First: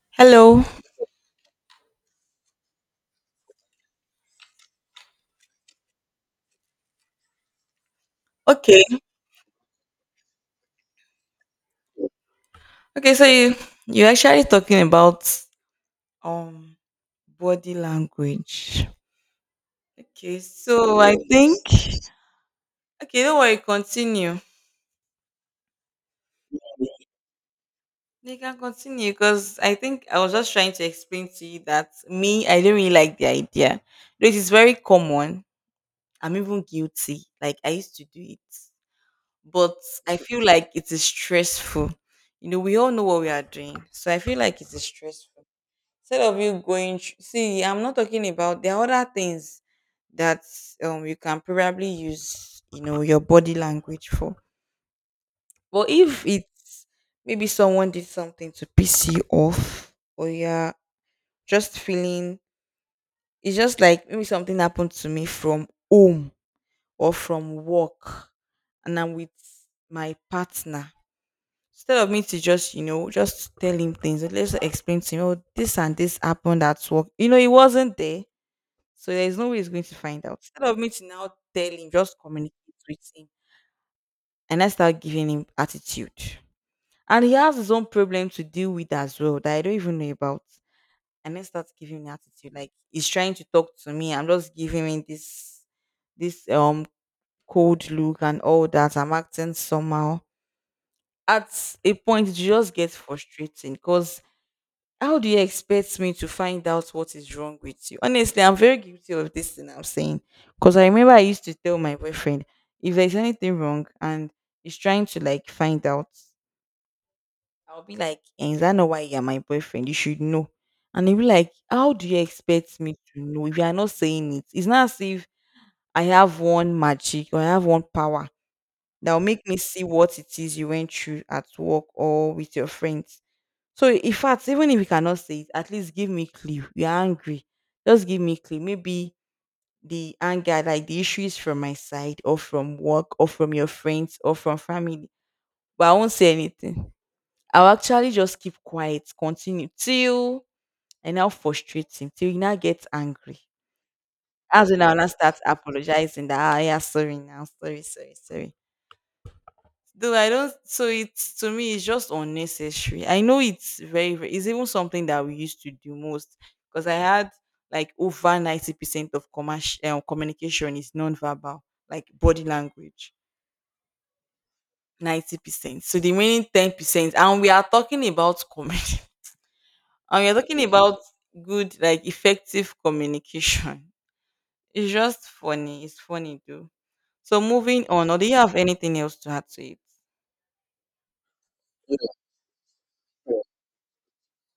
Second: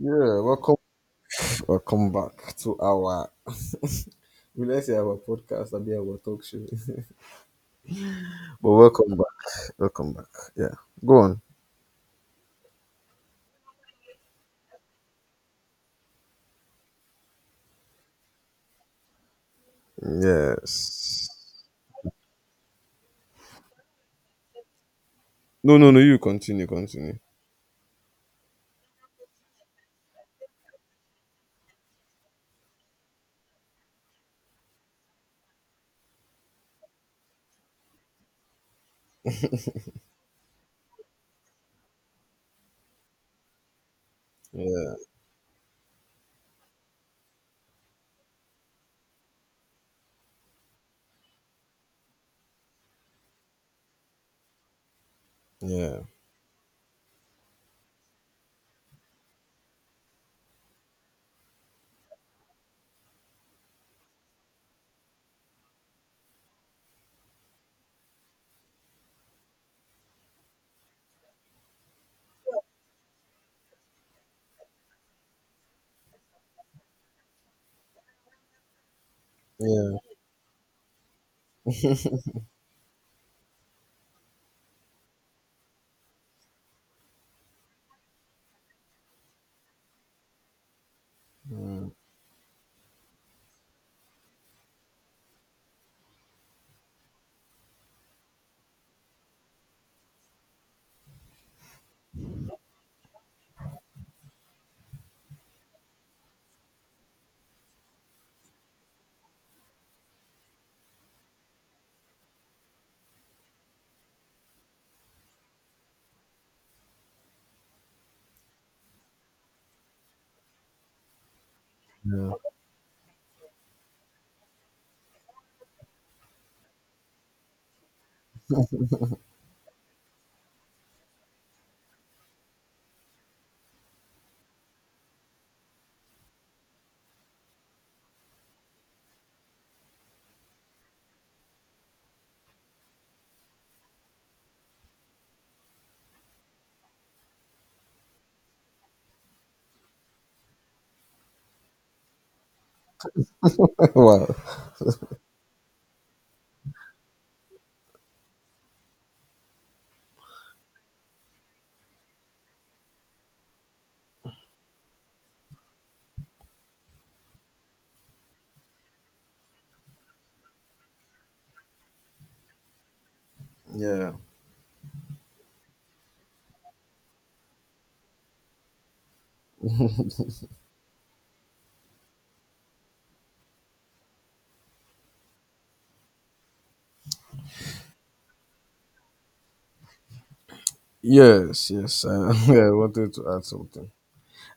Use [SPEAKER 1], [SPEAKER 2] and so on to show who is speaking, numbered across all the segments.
[SPEAKER 1] Yeah,
[SPEAKER 2] Hello.
[SPEAKER 1] welcome, welcome back to our. We let's say our podcast, I'll be our talk show. But
[SPEAKER 2] Okay.
[SPEAKER 1] welcome back, welcome back. Yeah, go on.
[SPEAKER 2] So you're actually talking about um body language. Okay, so I
[SPEAKER 1] Yes.
[SPEAKER 2] think okay, don't worry, continue.
[SPEAKER 1] No, no, no. You continue, continue.
[SPEAKER 2] You can continue because I think I was just trying to explain to you that me, I don't really like the idea. Though it is very common. I'm even guilty. Like I used to do it. But I feel like it is stressful. You know, we all know what we are doing. So I feel like it is
[SPEAKER 1] Yeah,
[SPEAKER 2] stressful. Instead of you going thr- see, I'm not talking about, there are other things that you can probably use, you know, your body language for. But
[SPEAKER 1] yeah,
[SPEAKER 2] if it's maybe someone did something to piss you off, or you're just feeling, it's just like maybe something happened to me from home or from work and I'm with my partner, instead of me to just, you know, just tell him things, let's explain to him, oh, this and this happened at work, you know, he wasn't there. So there is no way he's going to
[SPEAKER 1] yeah,
[SPEAKER 2] find out. Instead of me to now tell him, just communicate with him. And I start giving him attitude. And he has his own problem to deal with as well that I don't even know about. And I start
[SPEAKER 1] mm,
[SPEAKER 2] giving him attitude. Like he's trying to talk to me, I'm just giving him this cold look and all that. I'm acting somehow. At a point it just gets frustrating because how do you expect me to find out what is wrong with you? Honestly, I'm very guilty of this thing I'm saying. Because I remember I used to tell my boyfriend if there's anything wrong and he's trying to like find out, I'll be like, "Eh, is that not why you're my boyfriend? You should know." And he'll be like, "How do you
[SPEAKER 1] yeah.
[SPEAKER 2] expect me to know if you are not saying it? It's not as if I have one magic or I have one power that will make me see what it is you went through at work or with your friends." So in fact, even if you cannot say it, at least give me clue. You're angry. Just give me clue. Maybe the anger, like the issue is from my side or from work or from your friends or from family. But I won't say anything. I'll actually just keep quiet, continue till I now frustrate him, till he now gets angry.
[SPEAKER 1] Wow.
[SPEAKER 2] As when I'll now start apologizing that, ah, yeah, sorry now, sorry, sorry, sorry. Though I don't, so it's, to me, it's just unnecessary. I know it's very, very, it's even something that we used to do most because I had like over 90% of commercial communication is non-verbal, like body language,
[SPEAKER 1] Yeah.
[SPEAKER 2] 90%. So the remaining 10%, and we are talking about comedy, and we are talking about good, like effective communication. It's just funny. It's funny though. So moving on, or do you have anything else to add to it?
[SPEAKER 1] Yes. I wanted to add something.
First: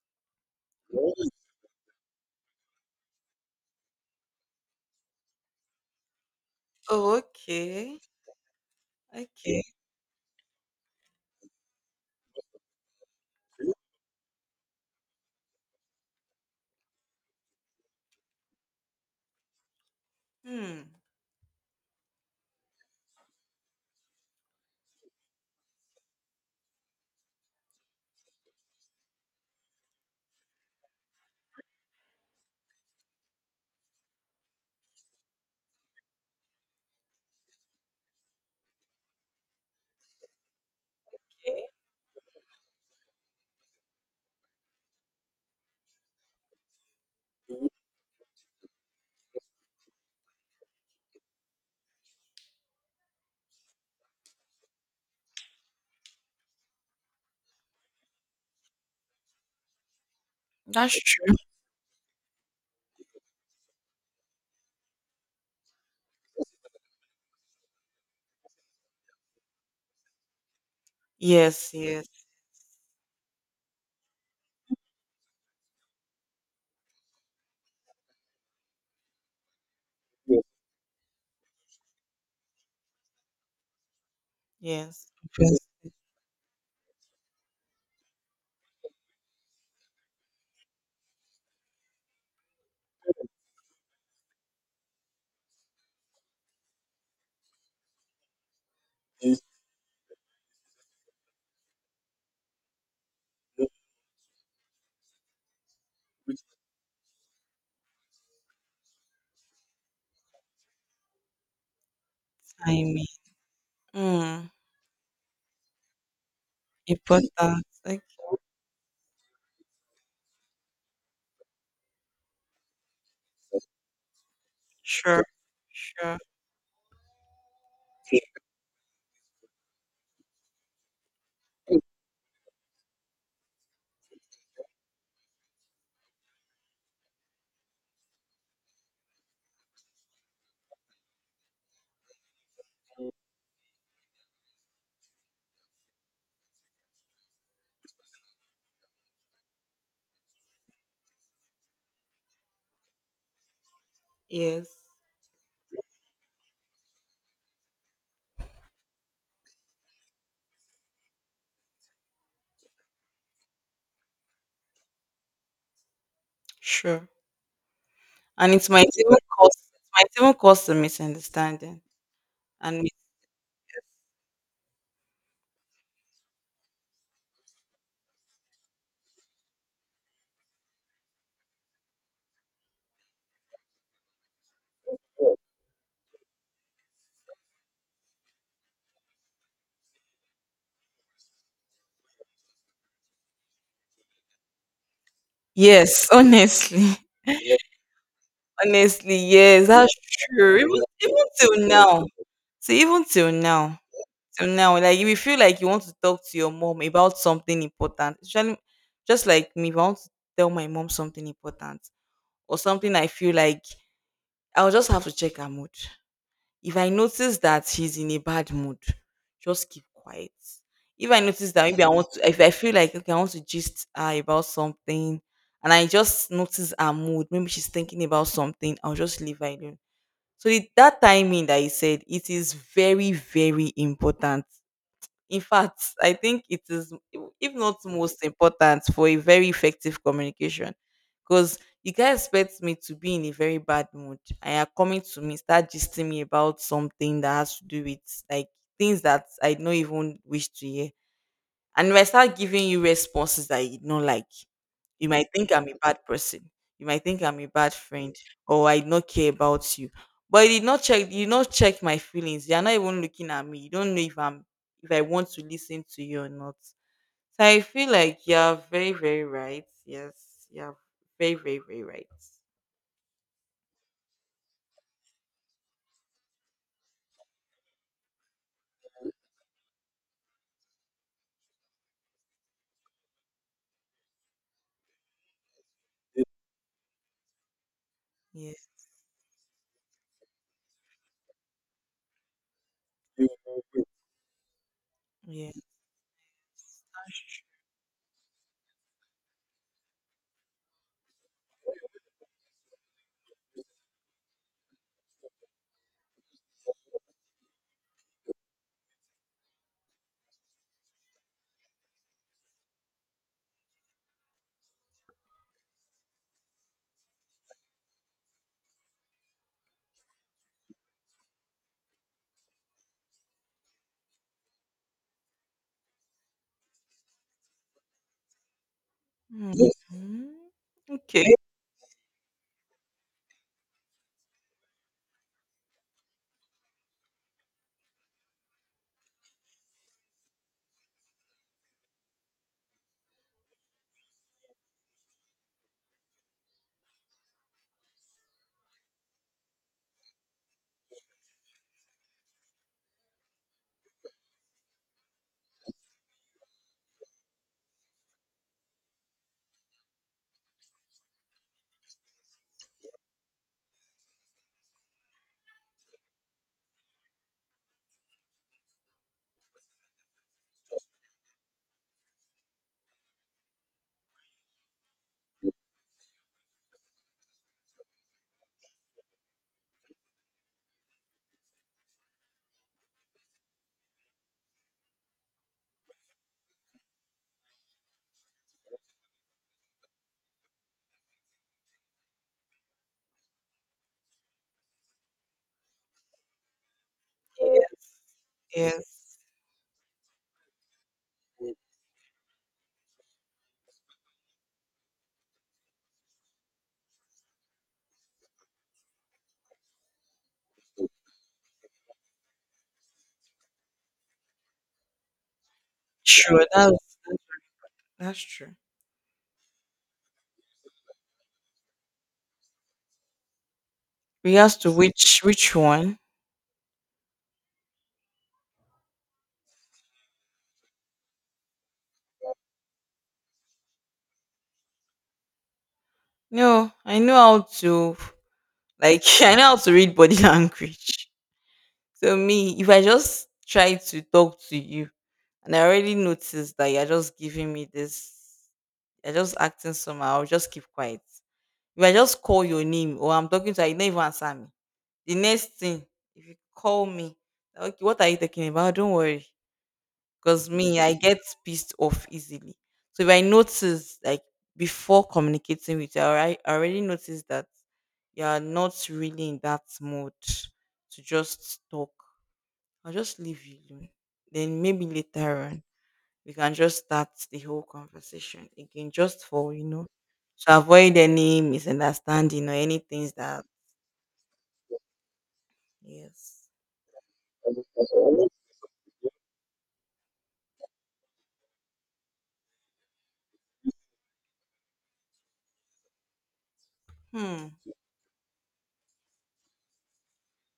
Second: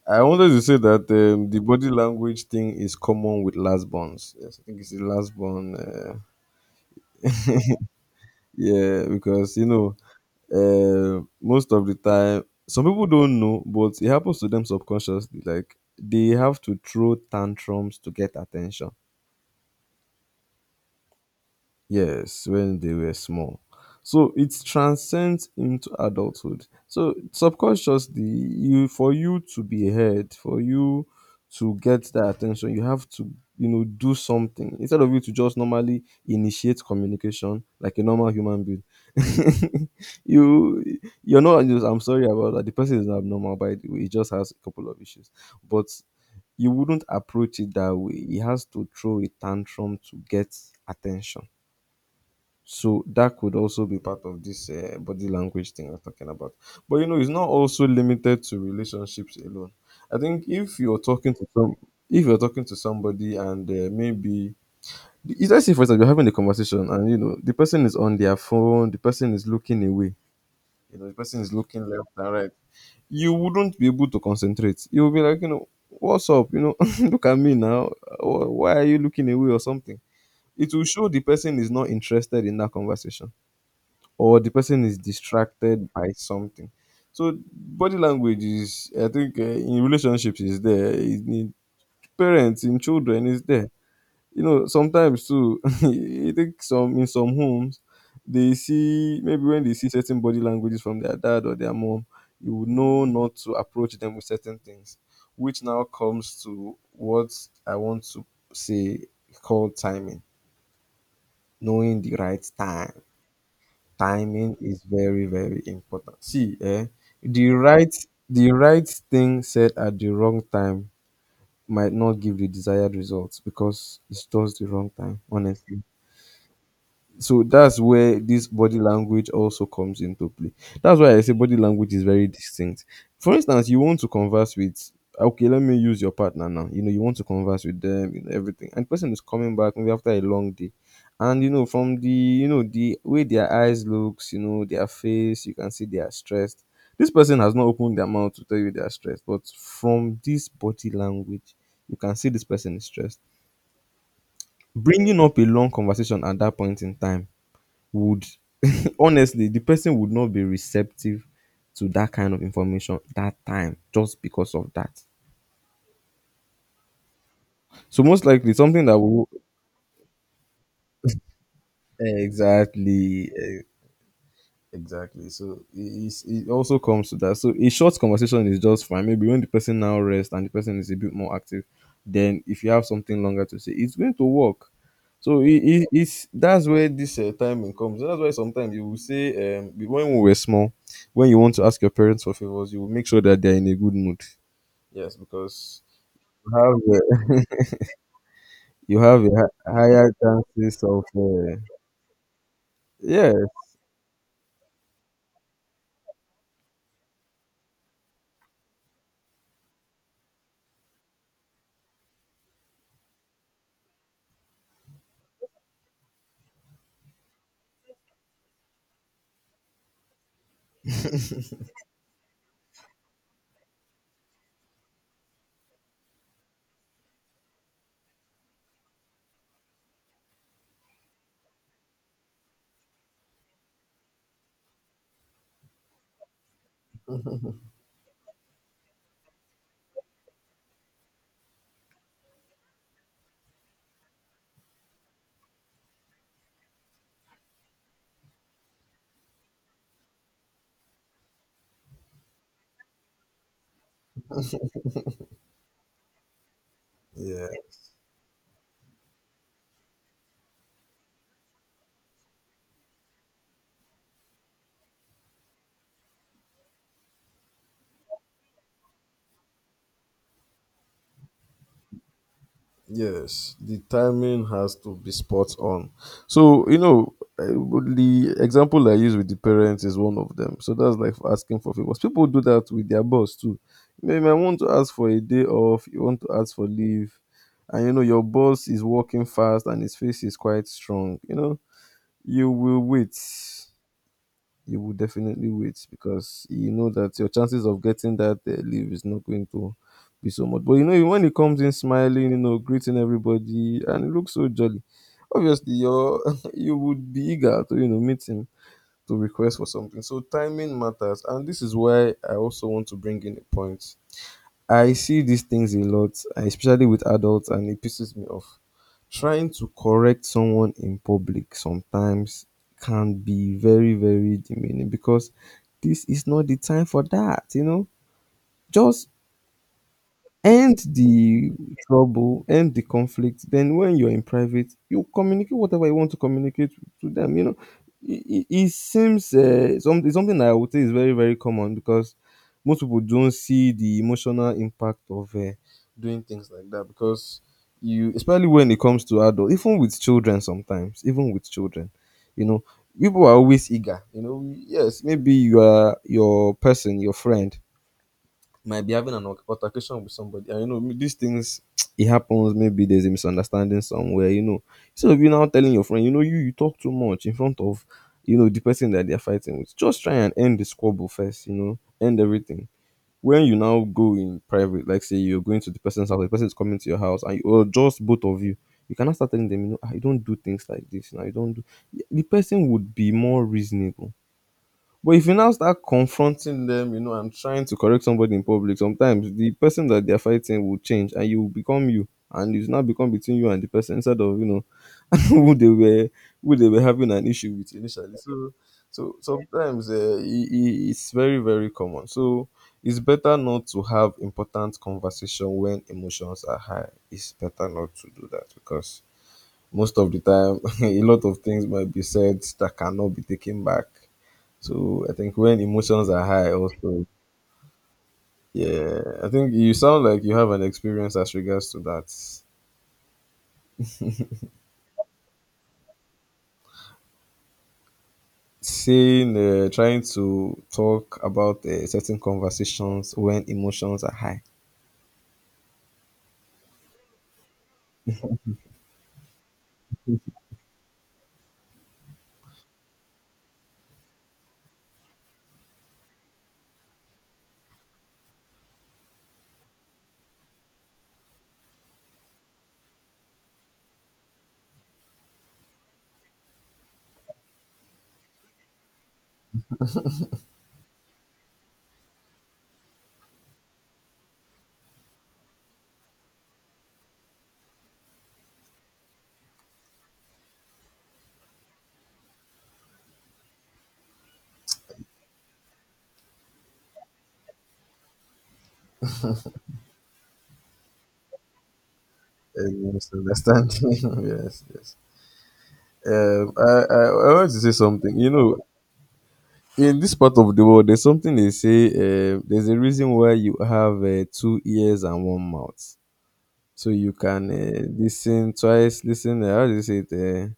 [SPEAKER 1] I wanted to say that the body language thing is common with last bonds. Yes, I think it's the last bond.
[SPEAKER 2] Oh, okay.
[SPEAKER 1] Yeah, because
[SPEAKER 2] Okay.
[SPEAKER 1] you know most of the time some people don't know but it happens to them subconsciously, like they have to throw tantrums to get attention.
[SPEAKER 2] Hmm.
[SPEAKER 1] Yes, when they were small. So it transcends into adulthood. So subconsciously, you for you to be heard, for you to get that attention, you have to, you know, do something. Instead of you to just normally initiate communication like a normal human being. you you're not just I'm sorry about that. The person is abnormal by the way, he just has a couple of issues. But you wouldn't approach it that way. He has to throw a tantrum to get attention, so that could also be part of this body language thing I'm talking about. But you know, it's not also limited to relationships alone. I think if
[SPEAKER 2] That's
[SPEAKER 1] you're talking
[SPEAKER 2] true.
[SPEAKER 1] to some, If you're talking to somebody and maybe let's say for example you're having a conversation and you know the person is on their phone, the person is looking away, you know, the person is
[SPEAKER 2] Yes,
[SPEAKER 1] looking
[SPEAKER 2] yes.
[SPEAKER 1] left and right. You wouldn't be able to concentrate. You'll be like, you know, what's up? You know, look at me now. Why are you looking away or something?
[SPEAKER 2] Yeah.
[SPEAKER 1] It will show the person is not interested in that conversation or the person is
[SPEAKER 2] Yes. Best
[SPEAKER 1] distracted by something. So body language is, I think, in relationships is there, in parents, in children is there. You know, sometimes too, I think some in some homes, they see maybe when they see certain body languages from their dad or their mom, you would know not to approach them with certain things, which now comes to what I want to say, called timing, knowing the right time.
[SPEAKER 2] timing. Mm,
[SPEAKER 1] Timing is very, very important. See, eh,
[SPEAKER 2] important.
[SPEAKER 1] the right
[SPEAKER 2] Like,
[SPEAKER 1] the right thing said at the wrong time might not give the desired results because it's just the wrong time,
[SPEAKER 2] sure,
[SPEAKER 1] honestly.
[SPEAKER 2] sure.
[SPEAKER 1] So that's where this body language also comes into play. That's why I say body language is very distinct. For instance, you want to converse with, okay, let me use your partner now, you know, you want to converse with them, you know, everything, and the person is coming back maybe after a long day, and you know from the, you know, the way their eyes looks, you know, their face, you can see they are stressed. This person has not opened their mouth to tell you they are stressed, but from this body language you can see this person is stressed.
[SPEAKER 2] Yes,
[SPEAKER 1] Bringing up a long conversation at that point in time would, honestly, the person would not be receptive to that kind of information that time, just because of that.
[SPEAKER 2] sure.
[SPEAKER 1] So most
[SPEAKER 2] And
[SPEAKER 1] likely
[SPEAKER 2] it
[SPEAKER 1] something
[SPEAKER 2] might
[SPEAKER 1] that
[SPEAKER 2] even
[SPEAKER 1] will
[SPEAKER 2] cause, it might even cause a misunderstanding. And mis-,
[SPEAKER 1] exactly, eh, exactly. It also comes to that. So a short conversation is just fine. Maybe when the person now rests and the person is a bit more active, then if you have something longer to say, it's going to work. It's that's where this timing comes. That's why sometimes you will say when we were small, when you want to ask your parents for favors, you will make sure that they're in a good mood. Yes, because
[SPEAKER 2] yes,
[SPEAKER 1] you
[SPEAKER 2] honestly,
[SPEAKER 1] have a, you
[SPEAKER 2] honestly,
[SPEAKER 1] have a
[SPEAKER 2] yes, that's
[SPEAKER 1] higher
[SPEAKER 2] true. Even,
[SPEAKER 1] chances of
[SPEAKER 2] even till now, so even
[SPEAKER 1] yeah,
[SPEAKER 2] till now, like if you feel like you want to talk to your mom about something important, especially just like me, if I want to tell my mom something important, or something I feel like, I'll just have to check her mood. If I notice that she's in a bad mood, just keep quiet. If I notice that maybe I want to, if I feel like okay, I want to gist her about something and I just notice her mood, maybe she's thinking about something, I'll just leave her alone. So the, that timing that you said, it is very, very important. In fact, I think it is, if not most important, for a very effective communication. Because you guys expect me to be in a very bad mood and you're coming to me, start gisting me about something that has to do with like things that I don't even wish to hear. And if I start giving you responses that you don't like, you might think I'm a bad person. You might think I'm a
[SPEAKER 1] yeah,
[SPEAKER 2] bad friend or I not care about you. But you did not check my feelings. You're not even looking at me. You don't know if I'm, if I want to listen to you or not. So I feel like you're very, very right. Yes. You're very, very, very right.
[SPEAKER 1] yes, the timing has to be spot on. So you know, the example I use with the parents is one of them. So that's like asking for favors. People do that with their boss too. You may want to ask for a day off. You want to ask for leave, and you know your
[SPEAKER 2] Yeah.
[SPEAKER 1] boss is working fast and his face is quite strong. You know you will wait, you will definitely
[SPEAKER 2] Yeah.
[SPEAKER 1] wait, because you know that your chances of getting that leave is not going to be so much. But you know, when he comes in smiling, you know, greeting everybody, and he looks so jolly. Obviously, you you would be eager to, you know, meet him to request for something. So timing matters, and this is why I also want to bring in a point. I see these things a lot, especially with adults, and it pisses me off. Trying to correct someone in public sometimes can be very, very demeaning because this is not the time for that, you know? Just
[SPEAKER 2] Mhm.
[SPEAKER 1] end
[SPEAKER 2] Okay.
[SPEAKER 1] the trouble, end the conflict. Then when you're in private, you communicate whatever you want to communicate to them. You know, it seems it's something I would say is very, very common because most people don't see the emotional impact of doing things like that because you, especially when it comes to adults, even with children sometimes, even with children, you know. People are always eager, you know. Yes, maybe your person, your friend might be having an altercation with somebody. And you know, these things it happens. Maybe there's a misunderstanding somewhere. You know, instead of you now telling your friend, you know, you talk too much in front of, you know, the person that they're fighting with. Just try and end the squabble first. You know, end everything. When you now go in private, like say you're going to the person's house, the person is coming to your house, and you, or just both of you, you cannot start telling them, you know, I don't do things like this. Now you don't do. The person would be more reasonable, but if you now start confronting them, you know, and trying to correct somebody in public, sometimes the person that they're fighting will change and you will become you. And it's now become between you and the person instead of, you know, who they were who they were having an issue with
[SPEAKER 2] Yes.
[SPEAKER 1] initially. So so
[SPEAKER 2] Yes.
[SPEAKER 1] sometimes it's very, very common. So it's better not to have important conversation when emotions are high. It's better not to do that because most of the time a lot of things might be said that cannot be taken back. So I think when emotions are
[SPEAKER 2] Sure.
[SPEAKER 1] high,
[SPEAKER 2] That's
[SPEAKER 1] also,
[SPEAKER 2] that's true.
[SPEAKER 1] yeah, I think you sound like you have an experience as regards to that.
[SPEAKER 2] Regards to which one?
[SPEAKER 1] Saying, trying to talk about certain conversations when emotions are high.
[SPEAKER 2] No, I know how to, like, I know how to read body language. So me, if I just try to talk to you and I already notice that you're just giving me this, you're just acting somehow, I'll just keep quiet. If I just call your name or I'm talking to you, you don't even answer me. The next thing, if you call me, like, okay, what are you talking about? Don't worry. Because me, I get pissed off easily. So if I notice, like, before communicating with you, I already noticed that you are not really in that mood to just talk. I'll just leave you alone. Then maybe later on we can just start the whole conversation again, just for, you know, to avoid any misunderstanding or any
[SPEAKER 1] You must
[SPEAKER 2] things that,
[SPEAKER 1] understand? Yes, yes.
[SPEAKER 2] yes.
[SPEAKER 1] I want to say something. You know, in this part of the world, there's something they say. There's a reason why you have two ears and one mouth, so you
[SPEAKER 2] Hmm.
[SPEAKER 1] can listen twice. Listen, how do you say it?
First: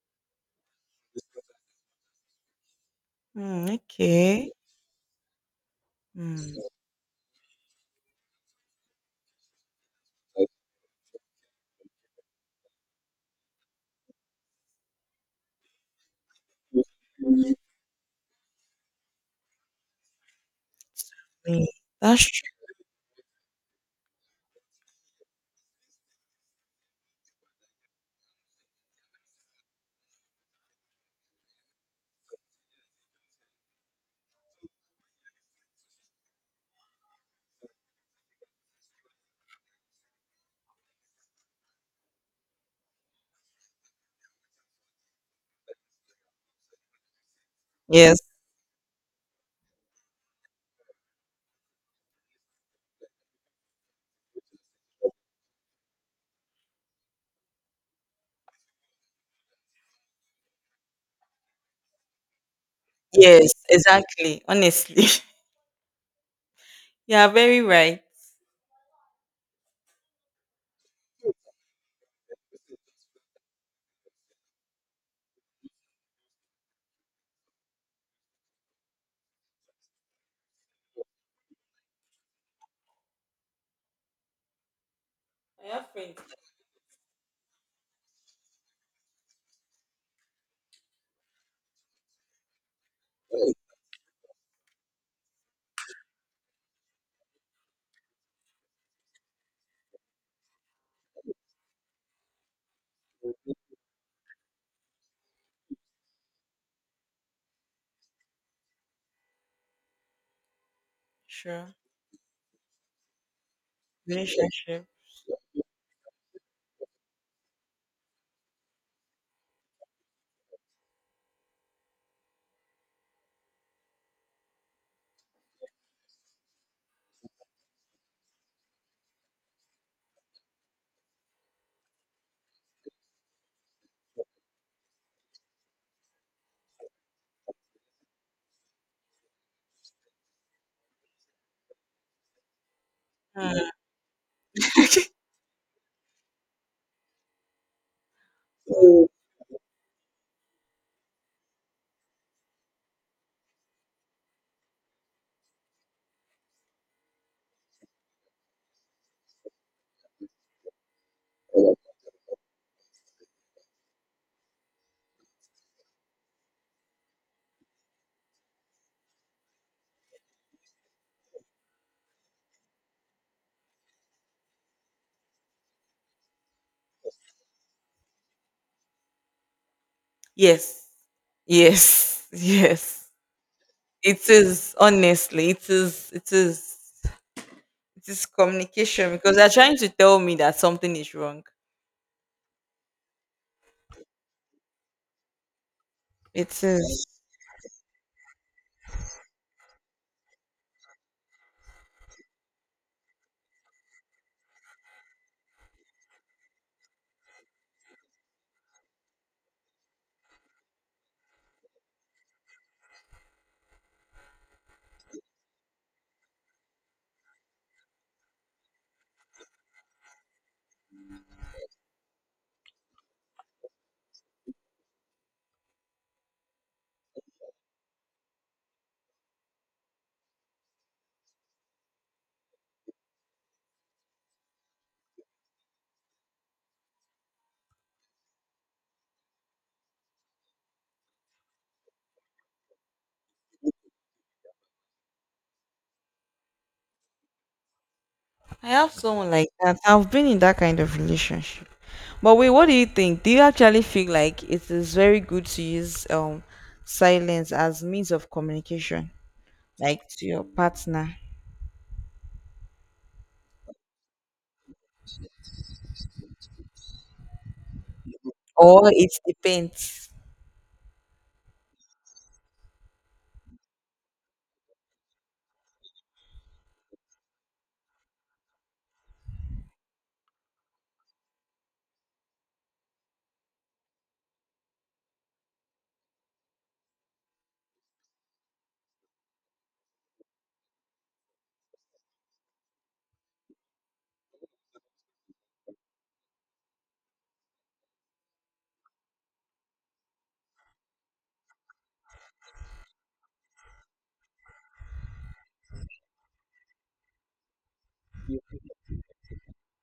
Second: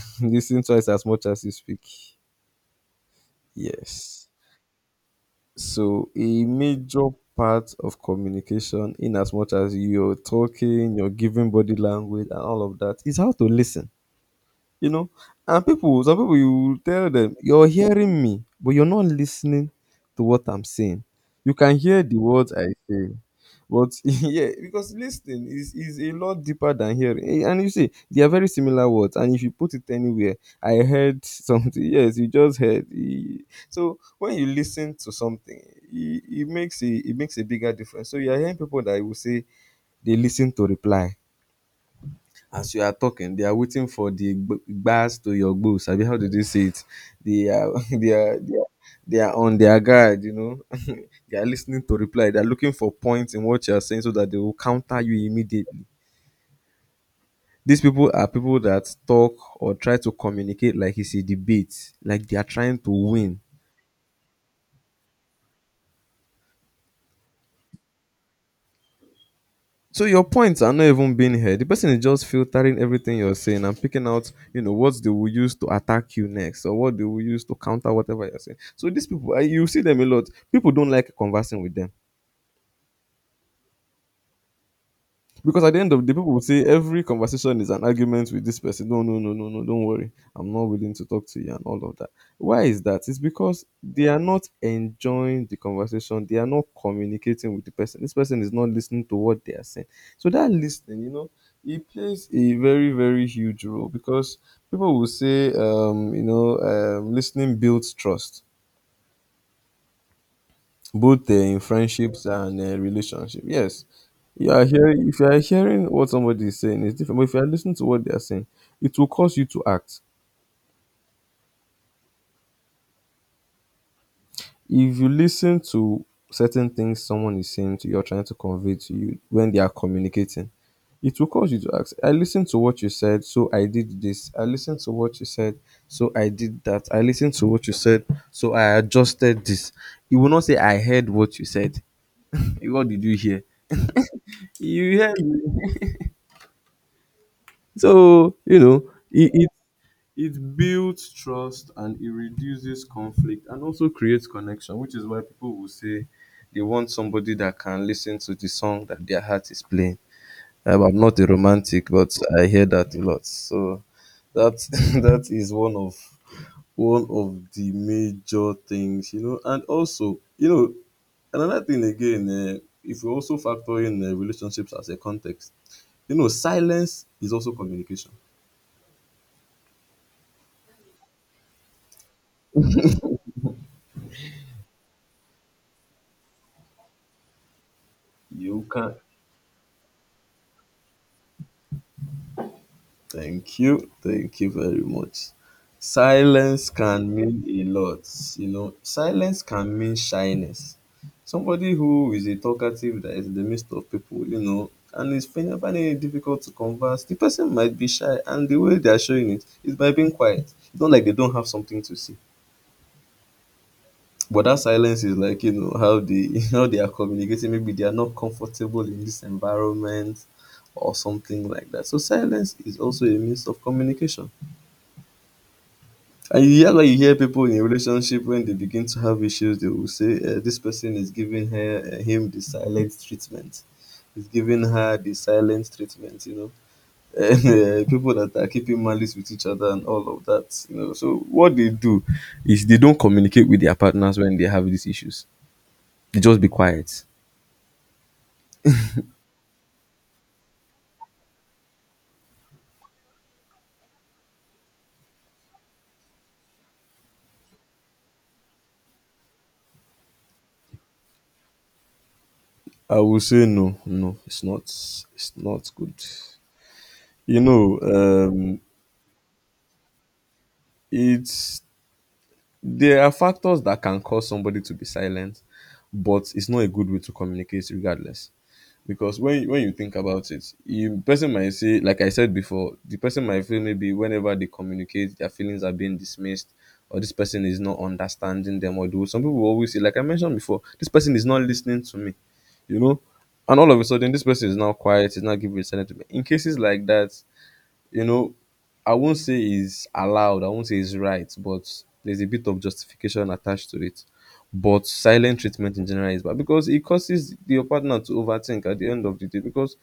[SPEAKER 1] Listen twice as much as you speak.
[SPEAKER 2] Hmm,
[SPEAKER 1] Yes.
[SPEAKER 2] okay.
[SPEAKER 1] So
[SPEAKER 2] Hmm.
[SPEAKER 1] a major part of communication, in as much as you're talking, you're giving body language and all of that, is how to listen, you know. And people, some people you tell them, you're hearing me but you're not listening to what I'm saying. You
[SPEAKER 2] Hmm,
[SPEAKER 1] can hear the
[SPEAKER 2] that's
[SPEAKER 1] words I
[SPEAKER 2] true.
[SPEAKER 1] say, but yeah, because listening is a lot deeper than hearing. Eh, and you see they are very similar words, and if you put it anywhere, I heard something. Yes, you just heard. So when you listen to something, it makes a, it makes a bigger difference. So you are hearing people that will say they listen to reply. As you are talking, they are waiting for the bars to your goals. Sabi, how do they say it? They are, they
[SPEAKER 2] Yes.
[SPEAKER 1] are, they are, they are on their guard. You know, they are listening to reply. They are looking for points in what you are saying so that they will counter you immediately. These people are people that talk or try to communicate like it's a debate, like they are trying to win.
[SPEAKER 2] Yes, exactly. Honestly, you are very right.
[SPEAKER 1] So your points are not even being heard. The person is just filtering everything you're saying and picking out, you know, what they will use to attack you next or what they will use to counter whatever you're saying. So these people, you see them a lot. People don't like conversing with them. Because at
[SPEAKER 2] I
[SPEAKER 1] the
[SPEAKER 2] have
[SPEAKER 1] end of the day,
[SPEAKER 2] friends.
[SPEAKER 1] people will say every conversation is an argument with this person. No, no, no, no, no, don't worry. I'm not willing to talk to you and all of that. Why is that? It's because they are not enjoying the conversation. They are not communicating with the person. This person is not listening to what they are saying. So that listening, it plays a very, very huge role because people will say, listening builds trust both in
[SPEAKER 2] Sure.
[SPEAKER 1] friendships and relationship. Yes, you are
[SPEAKER 2] Relationship.
[SPEAKER 1] hearing. If you are hearing what somebody is saying, it's different. But if you are listening to what they are saying, it will cause you to act. If you listen to certain things someone is saying to you or trying to convey to you when they are communicating, it will cause you to act. I listened to what you said, so I did this. I listened to what you said, so I did that. I listened to what you said, so I adjusted this. You will not say I heard what you said. What did you hear? You heard. So, you know,
[SPEAKER 2] Mm.
[SPEAKER 1] it, it, it builds trust and it reduces conflict and also creates connection, which is why people will say they want somebody that can listen to the song that their heart is playing. I'm not a romantic, but I hear that a lot. So that that is one of the major things, you know, and also, you know, another thing again, if we also factor in relationships as a context, you know, silence is also communication.
[SPEAKER 2] Yes. Yes. Yes. It is, honestly. It is. It is. It is
[SPEAKER 1] You can.
[SPEAKER 2] communication because they're trying to tell me that something is wrong.
[SPEAKER 1] Thank you. Thank you very much.
[SPEAKER 2] It
[SPEAKER 1] Silence can
[SPEAKER 2] is.
[SPEAKER 1] mean a lot. You know, silence can mean shyness. Somebody who is a talkative that is in the midst of people, you know, and is finding it difficult to converse, the person might be shy, and the way they are showing it is by being quiet. It's not like they don't have something to say. But that silence is like, you know, how they how they are communicating. Maybe they are not comfortable in this environment or something like that. So silence is also a means of communication. And you hear like you hear people in a relationship when they begin to have issues, they will say, "This person is giving her him the silent treatment. Is giving her the silent treatment." You know, and, people that are keeping malice with each other and all of that. You know, so what they do is they don't communicate with their partners when they have these issues. Just be quiet.
[SPEAKER 2] I have someone like that. I've been in that kind of relationship. But wait, what do you think? Do you actually feel like it is very good to use silence as means of communication? Like to your partner,
[SPEAKER 1] I will say no, no, it's not good. You know,
[SPEAKER 2] or it depends?
[SPEAKER 1] it's there are factors that can cause somebody to be silent, but it's not a good way to communicate regardless. Because when you think about it, you person might say, like I said before, the person might feel maybe whenever they communicate their feelings are being dismissed, or this person is not understanding them. Or do, some people will always say, like I mentioned before, this person is not listening to me, you know, and all of a sudden this person is now quiet, is not giving attention to me. In cases like that, you know, I won't say it's allowed, I won't say it's right, but there's a bit of justification attached to it. But silent treatment in general is bad because it causes your partner to overthink at the end of the day, because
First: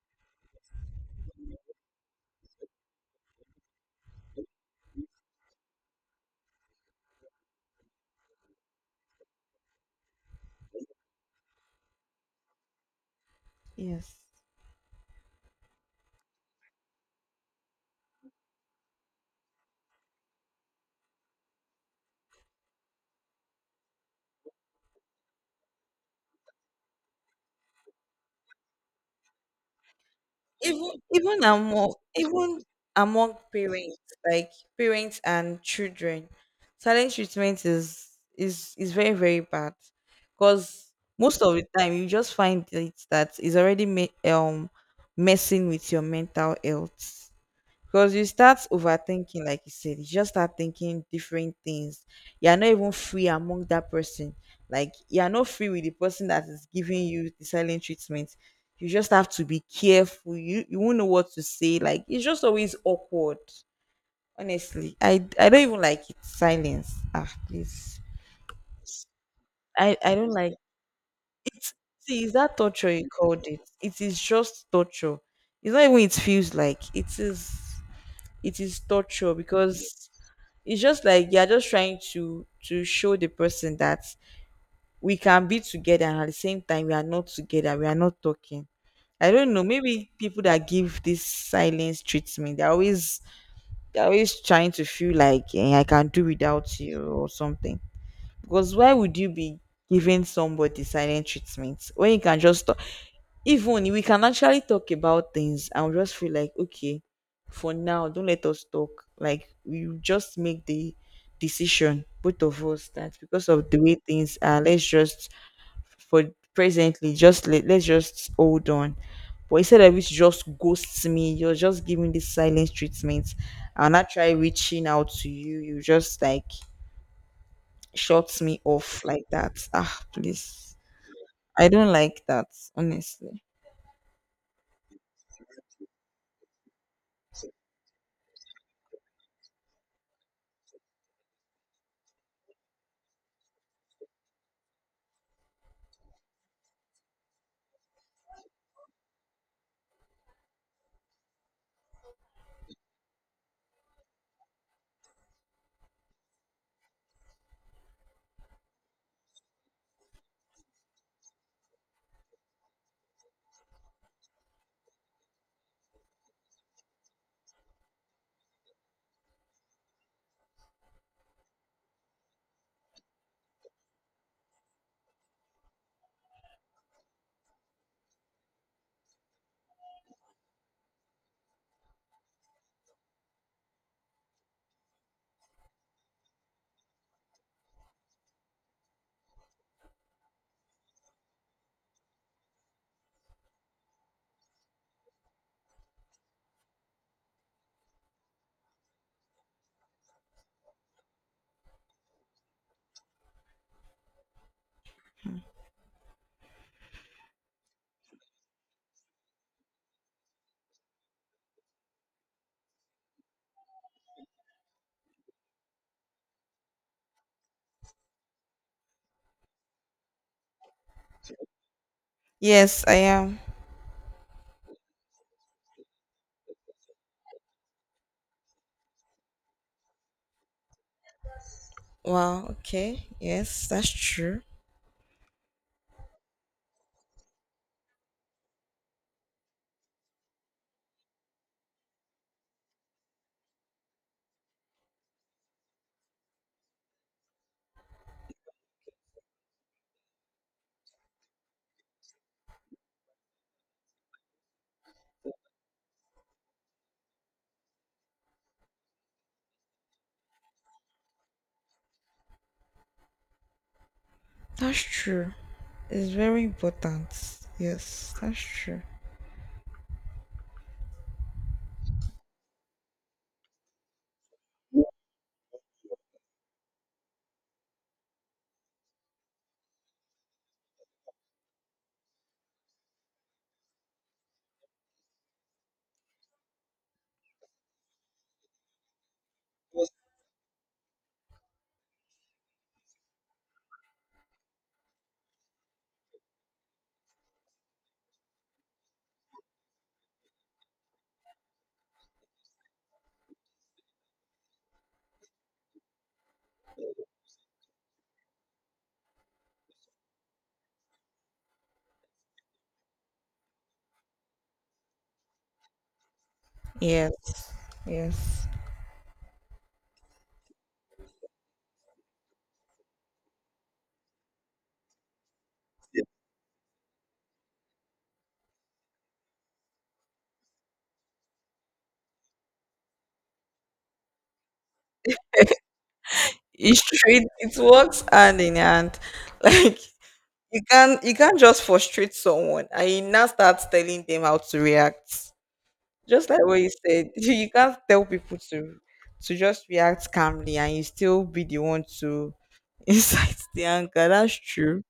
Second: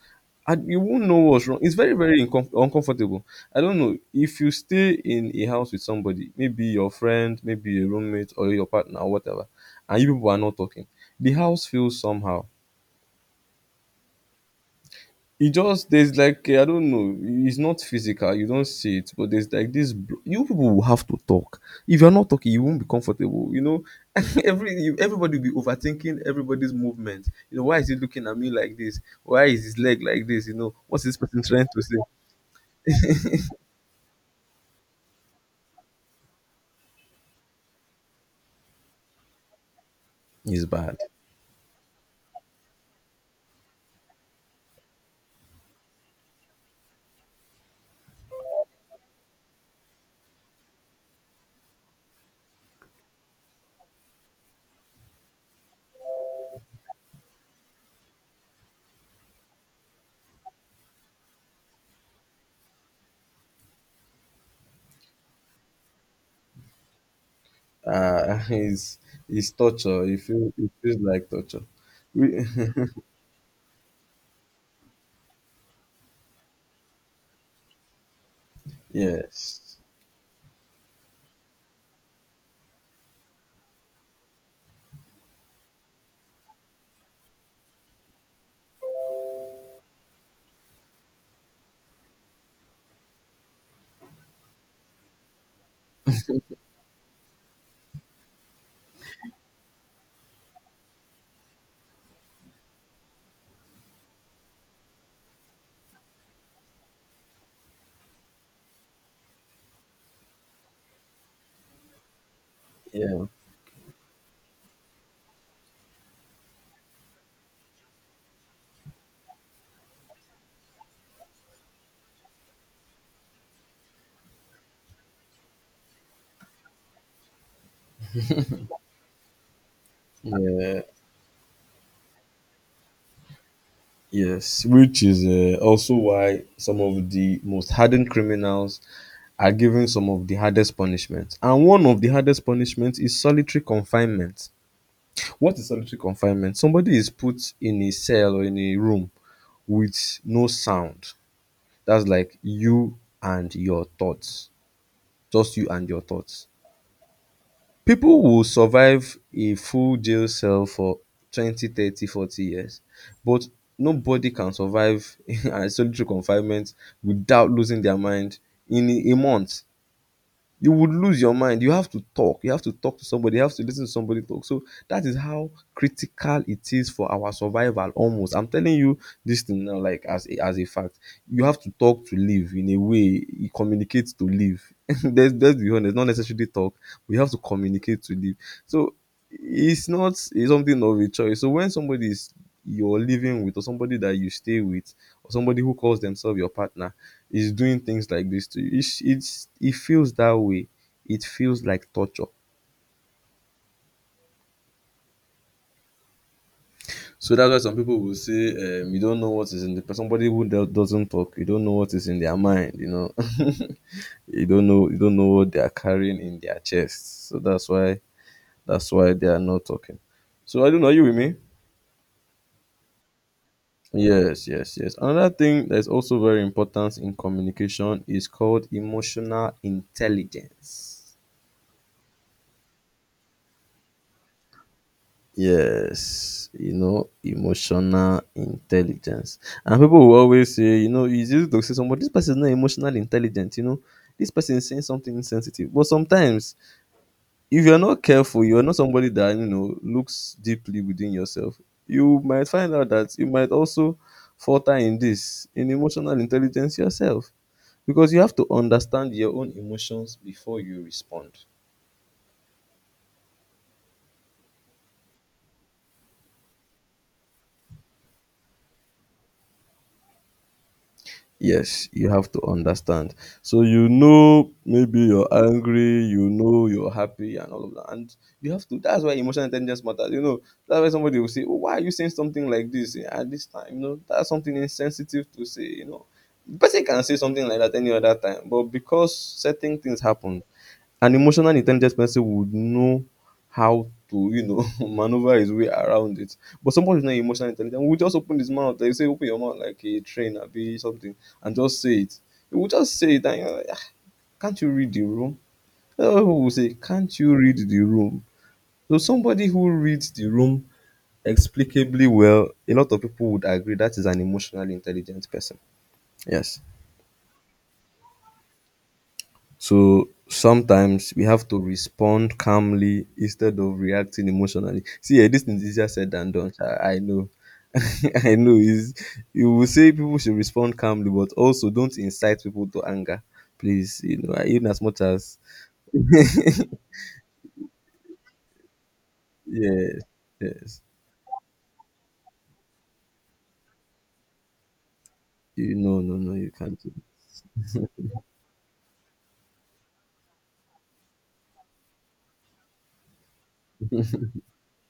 [SPEAKER 1] and you won't know what's wrong. It's very, very uncomfortable. I don't know if you stay in a house with somebody, maybe your friend, maybe a roommate or your partner or whatever, and you people are not talking. The house feels somehow.
[SPEAKER 2] Yes,
[SPEAKER 1] It just, there's like I don't know. It's not physical. You don't see it, but there's like this. You people will have to talk. If you're not talking, you won't be comfortable. You know, everybody will be overthinking everybody's movement. You know, why is he looking at me like this? Why is his leg like this? You know,
[SPEAKER 2] even
[SPEAKER 1] what's this person trying to say?
[SPEAKER 2] even among parents, like parents and children, silent treatment is, is very, very bad
[SPEAKER 1] It's
[SPEAKER 2] because
[SPEAKER 1] bad.
[SPEAKER 2] most of the time you just find it that is already messing with your mental health because you start overthinking, like you said, you just start thinking different things, you're not even free among that person, like you're not free with the person that is giving you the silent treatment. You just have to be careful, you won't know what to say, like it's just always awkward. Honestly, I don't even like it. Silence, ah, please.
[SPEAKER 1] Uh, it's it's
[SPEAKER 2] i
[SPEAKER 1] torture.
[SPEAKER 2] i don't like
[SPEAKER 1] It feels like torture.
[SPEAKER 2] it. See, is
[SPEAKER 1] We,
[SPEAKER 2] that torture you called it? It is just torture. It's not even, it feels like it is, it is torture
[SPEAKER 1] yes.
[SPEAKER 2] because it's just like you're just trying to show the person that we can be together and at the same time we are not together, we are not talking. I don't know, maybe people that give this silence treatment, they're always, they're always trying to feel like, eh, I can do without you or something. Because why would you be giving somebody silent treatment when you can just, even, we can actually talk about things and we just feel like, okay, for now, don't let us talk. Like we just make the decision, both of us, that
[SPEAKER 1] Yeah.
[SPEAKER 2] because of the way things are, let's just, for presently, just let, let's just hold on. But instead of it to just ghost me, you're just giving this silence treatment. I'll not try reaching out to you. You just like shut me off like that. Ah, please.
[SPEAKER 1] Yeah.
[SPEAKER 2] I don't like that, honestly.
[SPEAKER 1] Yes, which is also why some of the most hardened criminals are given some of the hardest punishments. And one of the hardest punishments is solitary confinement. What is solitary confinement? Somebody is put in a cell or in a room with no sound. That's like you and your thoughts, just you and your thoughts. People will survive a full jail cell for 20, 30, 40 years, but nobody can survive a solitary confinement without losing their mind. In a month you would lose your mind. You have to talk. You have to talk to somebody. You have to listen to somebody talk. So that is how critical it is for our survival almost. I'm telling you this thing now, like as a fact. You have to talk to live in a way. You communicate to live. There's, let's be honest, not necessarily talk. We have to communicate to live. So it's not it's something of a choice. So when somebody is, you're living with, or somebody that you stay with, or somebody who calls themselves your partner, is doing things like this to you, it feels that way. It feels like torture. So that's why some people will say, you don't know what is in the somebody who doesn't talk, you don't know what is in their mind, you know. You don't know what they are carrying in their chest. So that's why they are not talking. So I don't know, are you with me?
[SPEAKER 2] Yes, I am.
[SPEAKER 1] Yes, yes, yes. Another thing that's also very important in communication is called emotional intelligence.
[SPEAKER 2] Wow, okay. Yes, that's true.
[SPEAKER 1] Yes, you know, emotional intelligence. And people will always say, you know, it's easy to say somebody, this person is not emotionally intelligent, you know, this person is saying something insensitive. But sometimes, if you're not careful, you're not somebody that, you know, looks deeply within yourself, you might find out that you might also falter in this, in emotional intelligence yourself. Because you have to understand your own emotions before you respond.
[SPEAKER 2] That's true. It's very important. Yes, that's true.
[SPEAKER 1] Yes, you have to understand. So you know maybe you're angry, you know you're happy and all of that. And you have to, that's why emotional intelligence matters. You know, that's why somebody will say, oh, why are you saying something like this, eh, at this time? You know, that's something insensitive to say, you know. The person can say something like that any other time, but because certain things happen, an emotional intelligent person would know how to, you know, maneuver his way around it. But somebody who's not emotionally intelligent will just open his mouth. They say, open your mouth like a train, or be something, and just say it. He will just say it, and you're like, "Ah, can't you read the room? Other people will say, can't you read the room?" So somebody who reads the room explicably well, a lot of people would agree that is an emotionally intelligent person. Yes.
[SPEAKER 2] Yes. Yes.
[SPEAKER 1] So sometimes we have to respond calmly instead of reacting emotionally. See, eh, this thing is easier said than done. Sha, I know. I know. Is, you will say people should respond calmly, but also don't incite people to anger. Please, you know, even as much as
[SPEAKER 2] It's true. It works hand in hand. Like,
[SPEAKER 1] yes,
[SPEAKER 2] you
[SPEAKER 1] yes.
[SPEAKER 2] can't you can't just frustrate someone and you now start telling them how to react.
[SPEAKER 1] You, no no
[SPEAKER 2] Just
[SPEAKER 1] no
[SPEAKER 2] like
[SPEAKER 1] you
[SPEAKER 2] what you
[SPEAKER 1] can't do.
[SPEAKER 2] said. You can't tell people to just react calmly and you still be the one to incite the anger. That's true.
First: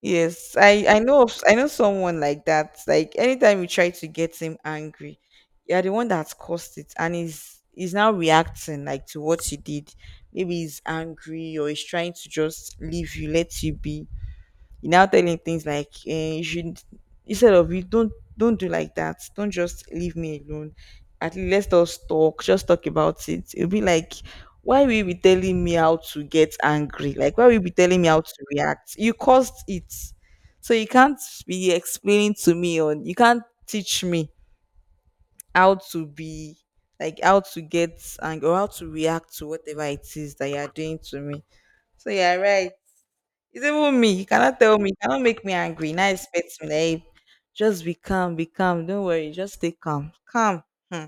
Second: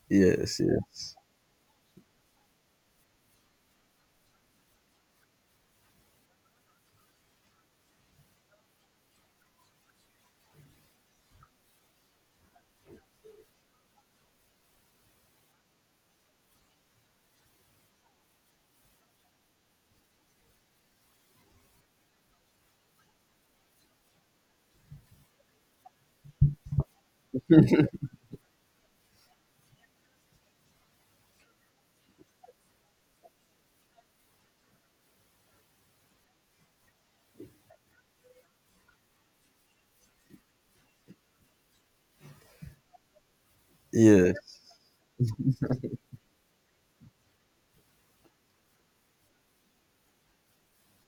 [SPEAKER 2] Yes,
[SPEAKER 1] Yes, yes.
[SPEAKER 2] I know someone like that. Like anytime you try to get him angry, you're the one that's caused it, and he's now reacting like to what you did. Maybe he's angry or he's trying to just leave you, let you be, you now tell him things like, eh, you should, instead of you, don't do like that, don't just leave me alone, at least let us talk, just talk about it. It'll be like, why will you be telling me how to get angry, like why will you be telling me how to react? You caused it. So you can't be explaining to me or you can't teach me how to be, like how to get angry or how to react to whatever it is that you are doing to me. So you're right. It's even me. You
[SPEAKER 1] Yes.
[SPEAKER 2] cannot tell me. You cannot make me angry. Now expect me. Like, just be calm, be calm. Don't worry. Just stay calm. Calm. Hmm.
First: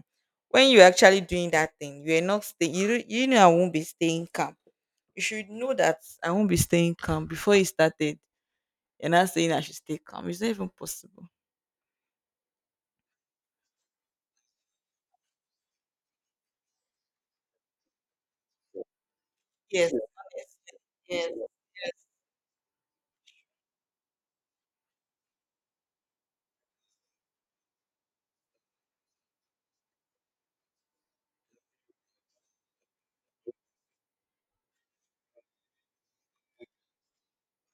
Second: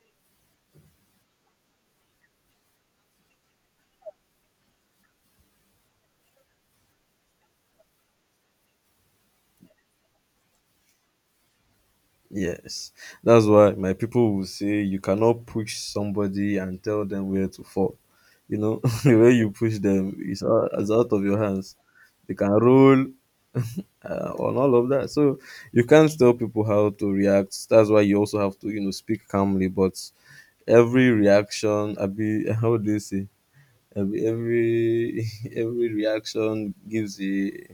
[SPEAKER 2] When you're actually doing that thing, you're not staying. You, don't-, you know I won't be staying calm. You should know that I won't be staying calm. Before you started, you're not saying I should stay calm. It's not even possible.
[SPEAKER 1] Yes, that's why my people will say you cannot push somebody and tell them where to fall. You know, the way you push
[SPEAKER 2] Yes.
[SPEAKER 1] them is
[SPEAKER 2] Yes.
[SPEAKER 1] is out of
[SPEAKER 2] Yes.
[SPEAKER 1] your hands. They can roll, on all of that. So you can't tell people how to react. That's why you also have to, you know, speak calmly. But every reaction, I be, how do you say? Every every reaction gives a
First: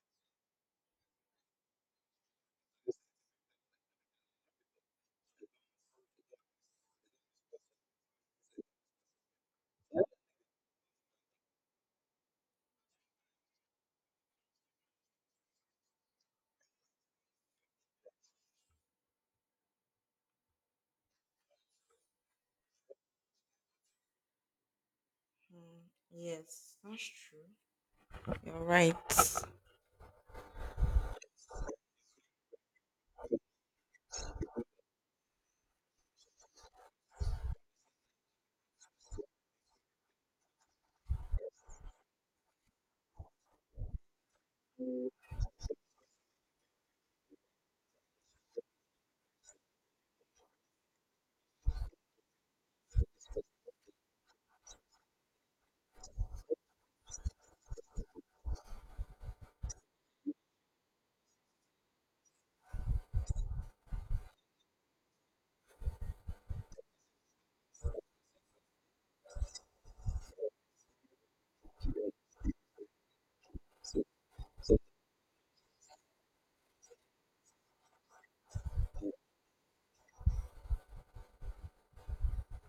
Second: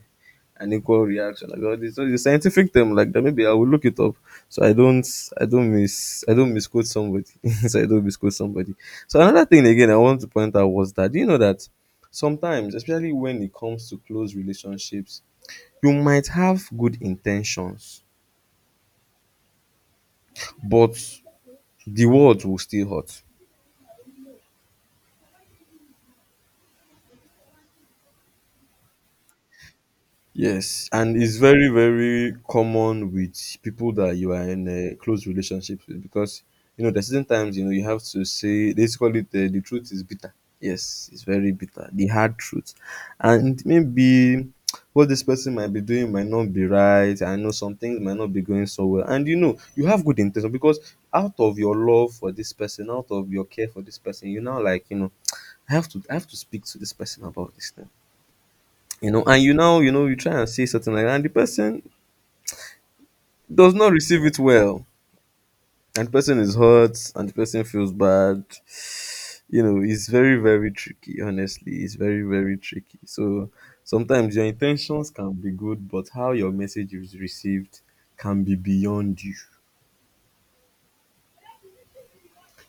[SPEAKER 1] an equal reaction like all this. So it's a scientific term like that, maybe I will look it up. So I don't misquote somebody. So I don't misquote somebody. So another thing again, I want to point out was that, do you know that sometimes, especially when it comes to close relationships, you might have good intentions, but the words will still hurt.
[SPEAKER 2] Mm. Yes. That's true. You're right.
[SPEAKER 1] Yes, and it's very, very common with people that you are in a close relationship with, because you know there's certain times, you know, you have to say, they call it, the truth is bitter. Yes, it's very bitter, the hard truth, and maybe what this person might be doing might not be right. I know some things might not be going so well, and you know you have good intention because out of your love for this person, out of your care for this person, you now like you know I have to speak to this person about this thing. You know, and you now, you know, you try and say something like that, and the person does not receive it well, and the person is hurt and the person feels bad. You know, it's very, very tricky. Honestly, it's very, very tricky. So sometimes your intentions can be good, but how your message is received can be beyond you.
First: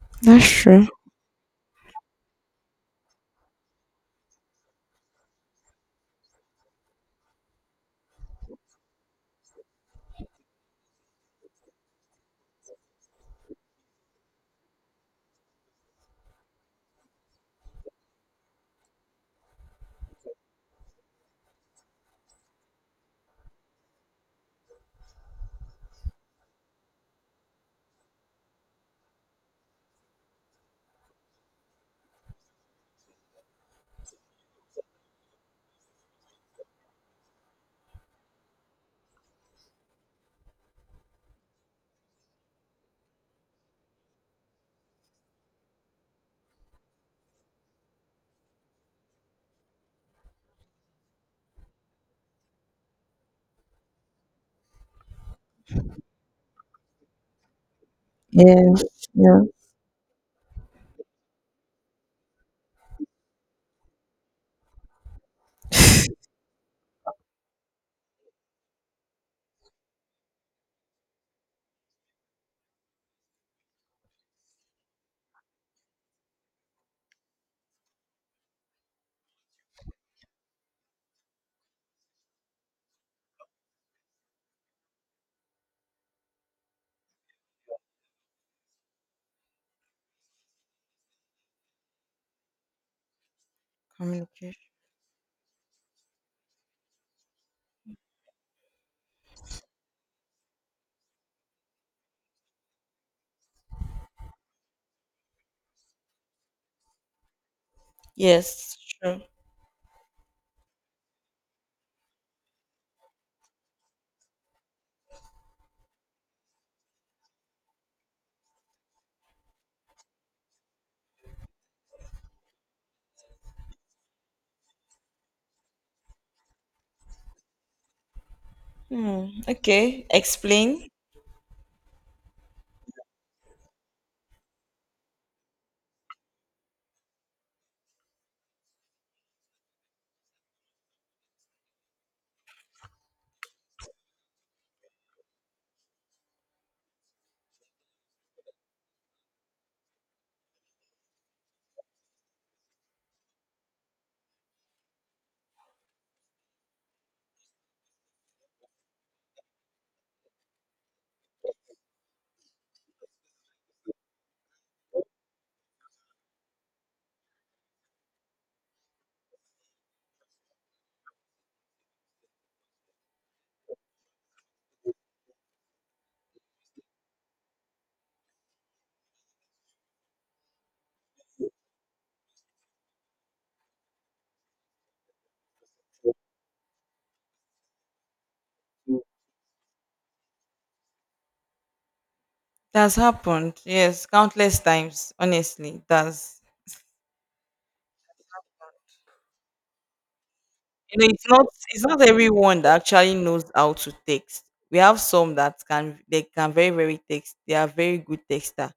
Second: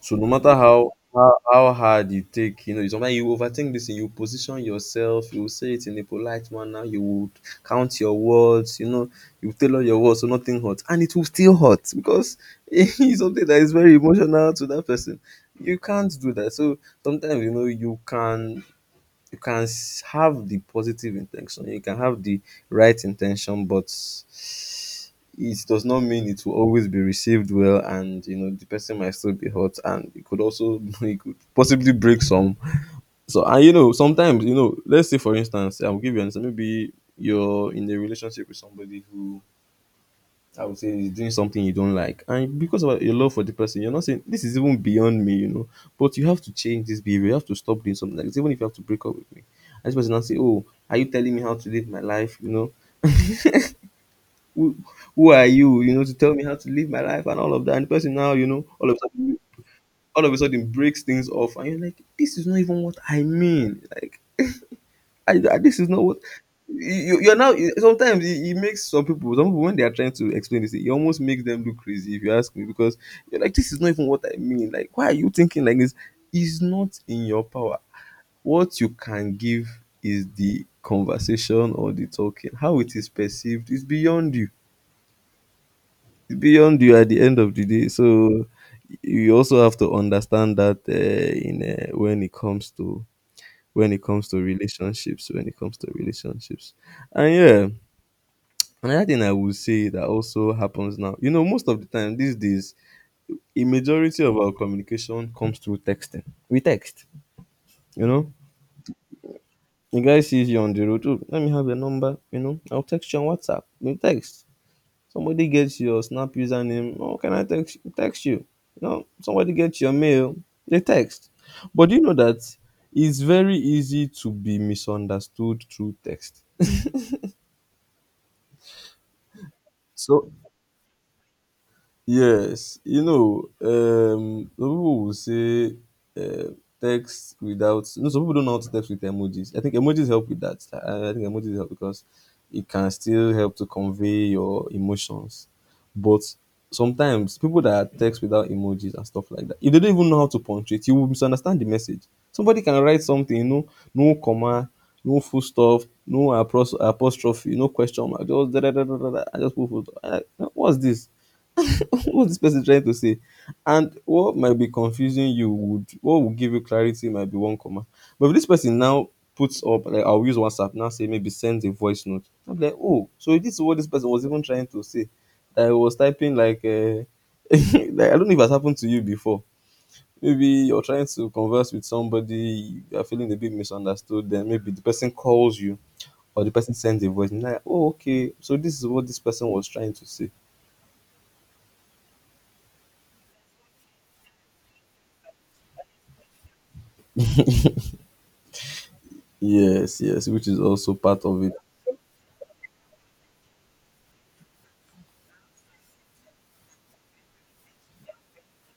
[SPEAKER 1] So no
[SPEAKER 2] That's
[SPEAKER 1] matter
[SPEAKER 2] true.
[SPEAKER 1] how hard you take, you know, sometimes you overthink this thing, you position yourself, you will say it in a polite manner, you would count your words, you know, you tailor your words so nothing hurts. And it will still hurt because it's something that is very emotional to that person. You can't do that. So sometimes, you know, you can have the positive intention, you can have the right intention, but it does not mean it will always be received well, and you know the person might still be hurt, and it could also it could possibly break some. So, and you know, sometimes, you know, let's say for instance, I'll give you an example. Maybe you're in a relationship with somebody who, I would say, he's doing something you don't like. And because of your love for the person, you're not saying, this is even beyond me, you know. But you have to change this behavior. You have to stop doing something like this, even if you have to break up with me. And this person now say, oh, are you telling me how to live my life? You know, who, who are you, you know, to tell me how to live my life and all of that. And the person now, you know,
[SPEAKER 2] Yes. Yeah.
[SPEAKER 1] all of a sudden breaks things off, and you're like, this is not even what I mean. Like, I, this is not what you're now. Sometimes it, it makes some people, when they are trying to explain this, it almost makes them look crazy, if you ask me, because you're like, this is not even what I mean. Like, why are you thinking like this? It's not in your power. What you can give is the conversation or the talking. How it is perceived is beyond you. It's beyond you at the end of the day. So you also have to understand that in when it comes to, when it comes to
[SPEAKER 2] Communication.
[SPEAKER 1] relationships when it comes to relationships. And yeah, another thing I would say that also happens now, you know, most of the time these days, a majority of our communication comes through texting. We text, you know,
[SPEAKER 2] Yes. True.
[SPEAKER 1] the guy sees you on the road, oh, let me have your number, you know, I'll text you on WhatsApp, you text, somebody gets your Snap username, oh, can I text you, you know, somebody gets your mail, they text. But do you know that it's very easy to be misunderstood through text?
[SPEAKER 2] Hmm, okay,
[SPEAKER 1] So
[SPEAKER 2] explain.
[SPEAKER 1] yes, you know, some people will say uh, text without. No, some people don't know how to text with emojis. I think emojis help with that. I think emojis help because it can still help to convey your emotions. But sometimes people that text without emojis and stuff like that, if they don't even know how to punctuate, you will misunderstand the message. Somebody can write something, you know, no comma, no full stop, no apostrophe, no question mark, just da da da da da, da, and just put full stop. I- what's this? What's this person trying to say? And what might be confusing you would, what would give you clarity, might be one comma. But if this person now puts up, like, I'll use WhatsApp now, say maybe sends a voice note, I'm like, oh, so this is what this person was even trying to say. That I was typing like, like, I don't know if it's happened to you before. Maybe you're trying to converse with somebody, you're feeling a bit misunderstood, then maybe the person calls you or the person sends a voice and you're like, oh, okay, so this is what this person was trying to say.
[SPEAKER 2] That's happened. Yes, countless times. Honestly, that's,
[SPEAKER 1] Yes, yes, which is also
[SPEAKER 2] you know,
[SPEAKER 1] part
[SPEAKER 2] it's
[SPEAKER 1] of
[SPEAKER 2] not,
[SPEAKER 1] it.
[SPEAKER 2] it's not everyone that actually knows how to text. We have some that can, they can very very text. They are very good texter.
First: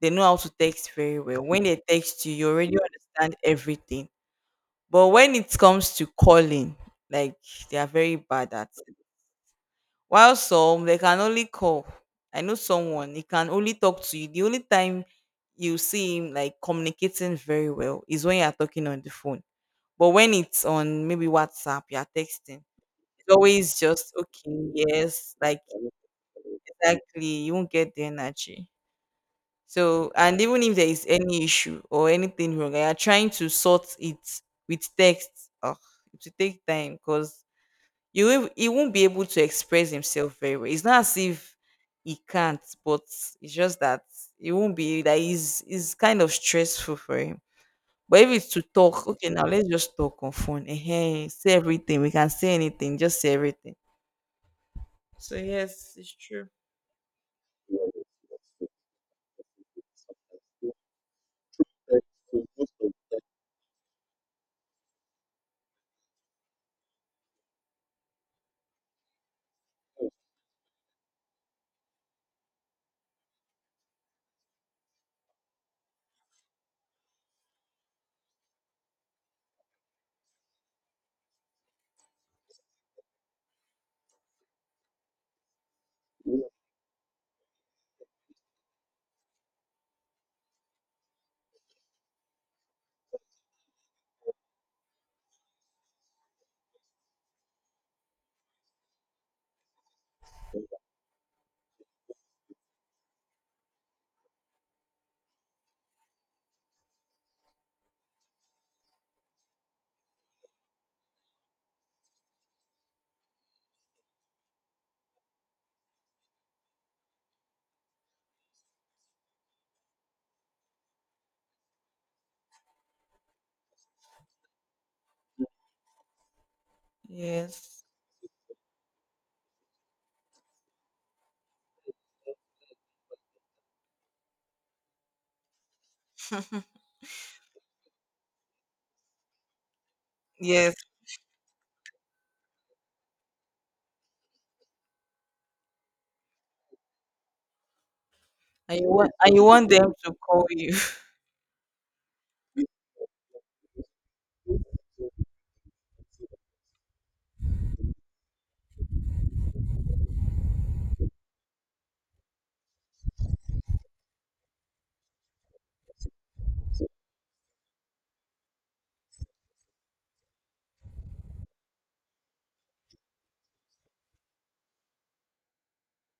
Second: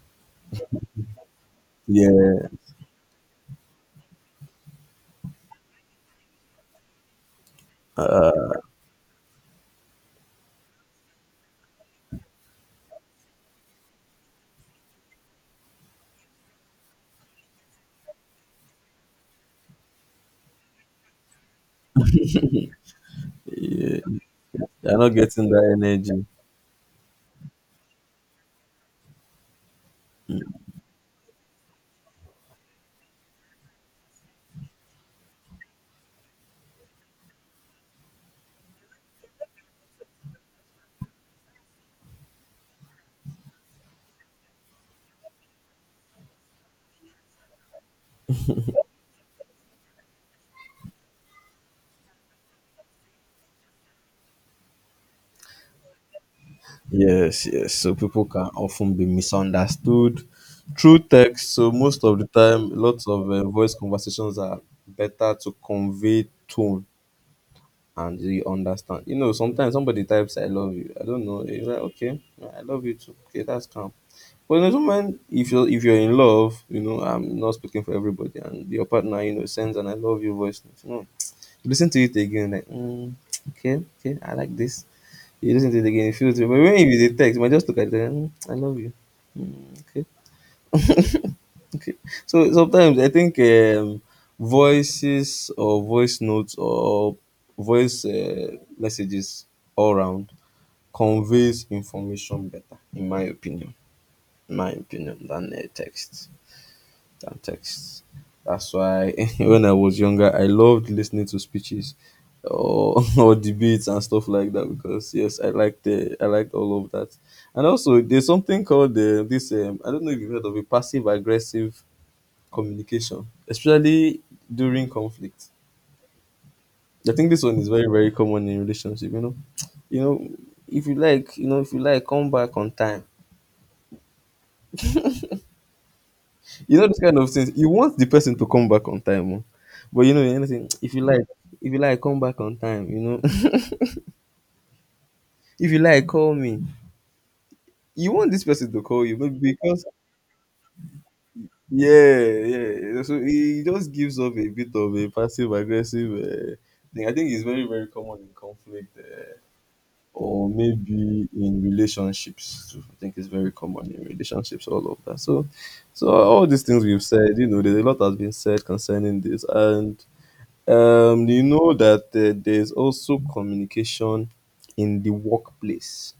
[SPEAKER 2] They know how to text very well. When they text you,
[SPEAKER 1] Yeah,
[SPEAKER 2] you already understand everything. But when it comes to calling, like, they are very bad at. While some, they can only call. I know someone, he can only talk to you. The only time you see him like communicating very well is when you are talking on the phone. But when it's on maybe WhatsApp, you are texting. It's always
[SPEAKER 1] yeah.
[SPEAKER 2] just okay,
[SPEAKER 1] They're not
[SPEAKER 2] yes,
[SPEAKER 1] getting
[SPEAKER 2] like,
[SPEAKER 1] that energy.
[SPEAKER 2] exactly. You won't get the energy. So, and even if there is any issue or anything wrong, you are trying to sort it with text. Oh, it will take time because you won't, he won't be able to express himself very well. It's not as if he can't, but it's just that it won't be that, is kind of stressful for him. But if it's to talk, okay, now let's just talk on phone. Hey, say everything. We can say anything. Just say everything. So yes, it's true.
[SPEAKER 1] Yes, yes. So people can often be misunderstood through text. So most of the time, lots of voice conversations are better to convey tone, and you understand. You know, sometimes somebody types, "I love you." I don't know. You're like, okay, I love you too. Okay, that's calm. But there's when, if you're, if you're in love, you know, I'm not speaking for everybody, and your partner, you know, sends an "I love you" voice note, you know, you listen to it again, like, mm, okay, okay, I like this. You listen to it again, it feels. But when, if it's a text, you might just look at it, and, mm, I love you. Mm, okay, okay. So sometimes I think voices or voice notes or voice messages all round conveys information better, in my opinion. In my opinion, than text. Than text. That's why when I was younger, I loved listening to speeches or, or debates and stuff like that because yes, I liked all of that. And also, there's something called this. I don't know if you've heard of it, passive aggressive communication, especially during conflict. I think this one is
[SPEAKER 2] Yes,
[SPEAKER 1] very, very common in relationship, you know. You know, if you like, you know, if you like, come back on time. You know, this kind of things. You want the person to come back on time, oh. But you know, anything.
[SPEAKER 2] yes.
[SPEAKER 1] If you like, come back on time. You know, if you like, call me. You want this person
[SPEAKER 2] And
[SPEAKER 1] to
[SPEAKER 2] you
[SPEAKER 1] call
[SPEAKER 2] want,
[SPEAKER 1] you,
[SPEAKER 2] and
[SPEAKER 1] maybe
[SPEAKER 2] you want
[SPEAKER 1] because,
[SPEAKER 2] them to call you.
[SPEAKER 1] yeah, yeah. So it just gives off a bit of a passive aggressive thing. I think it's very, very common in conflict. Or maybe in relationships too. I think it's very common in relationships, all of that. So, so all these things we've said, you know, there's a lot has been said concerning this, and you know that there's also communication in the workplace.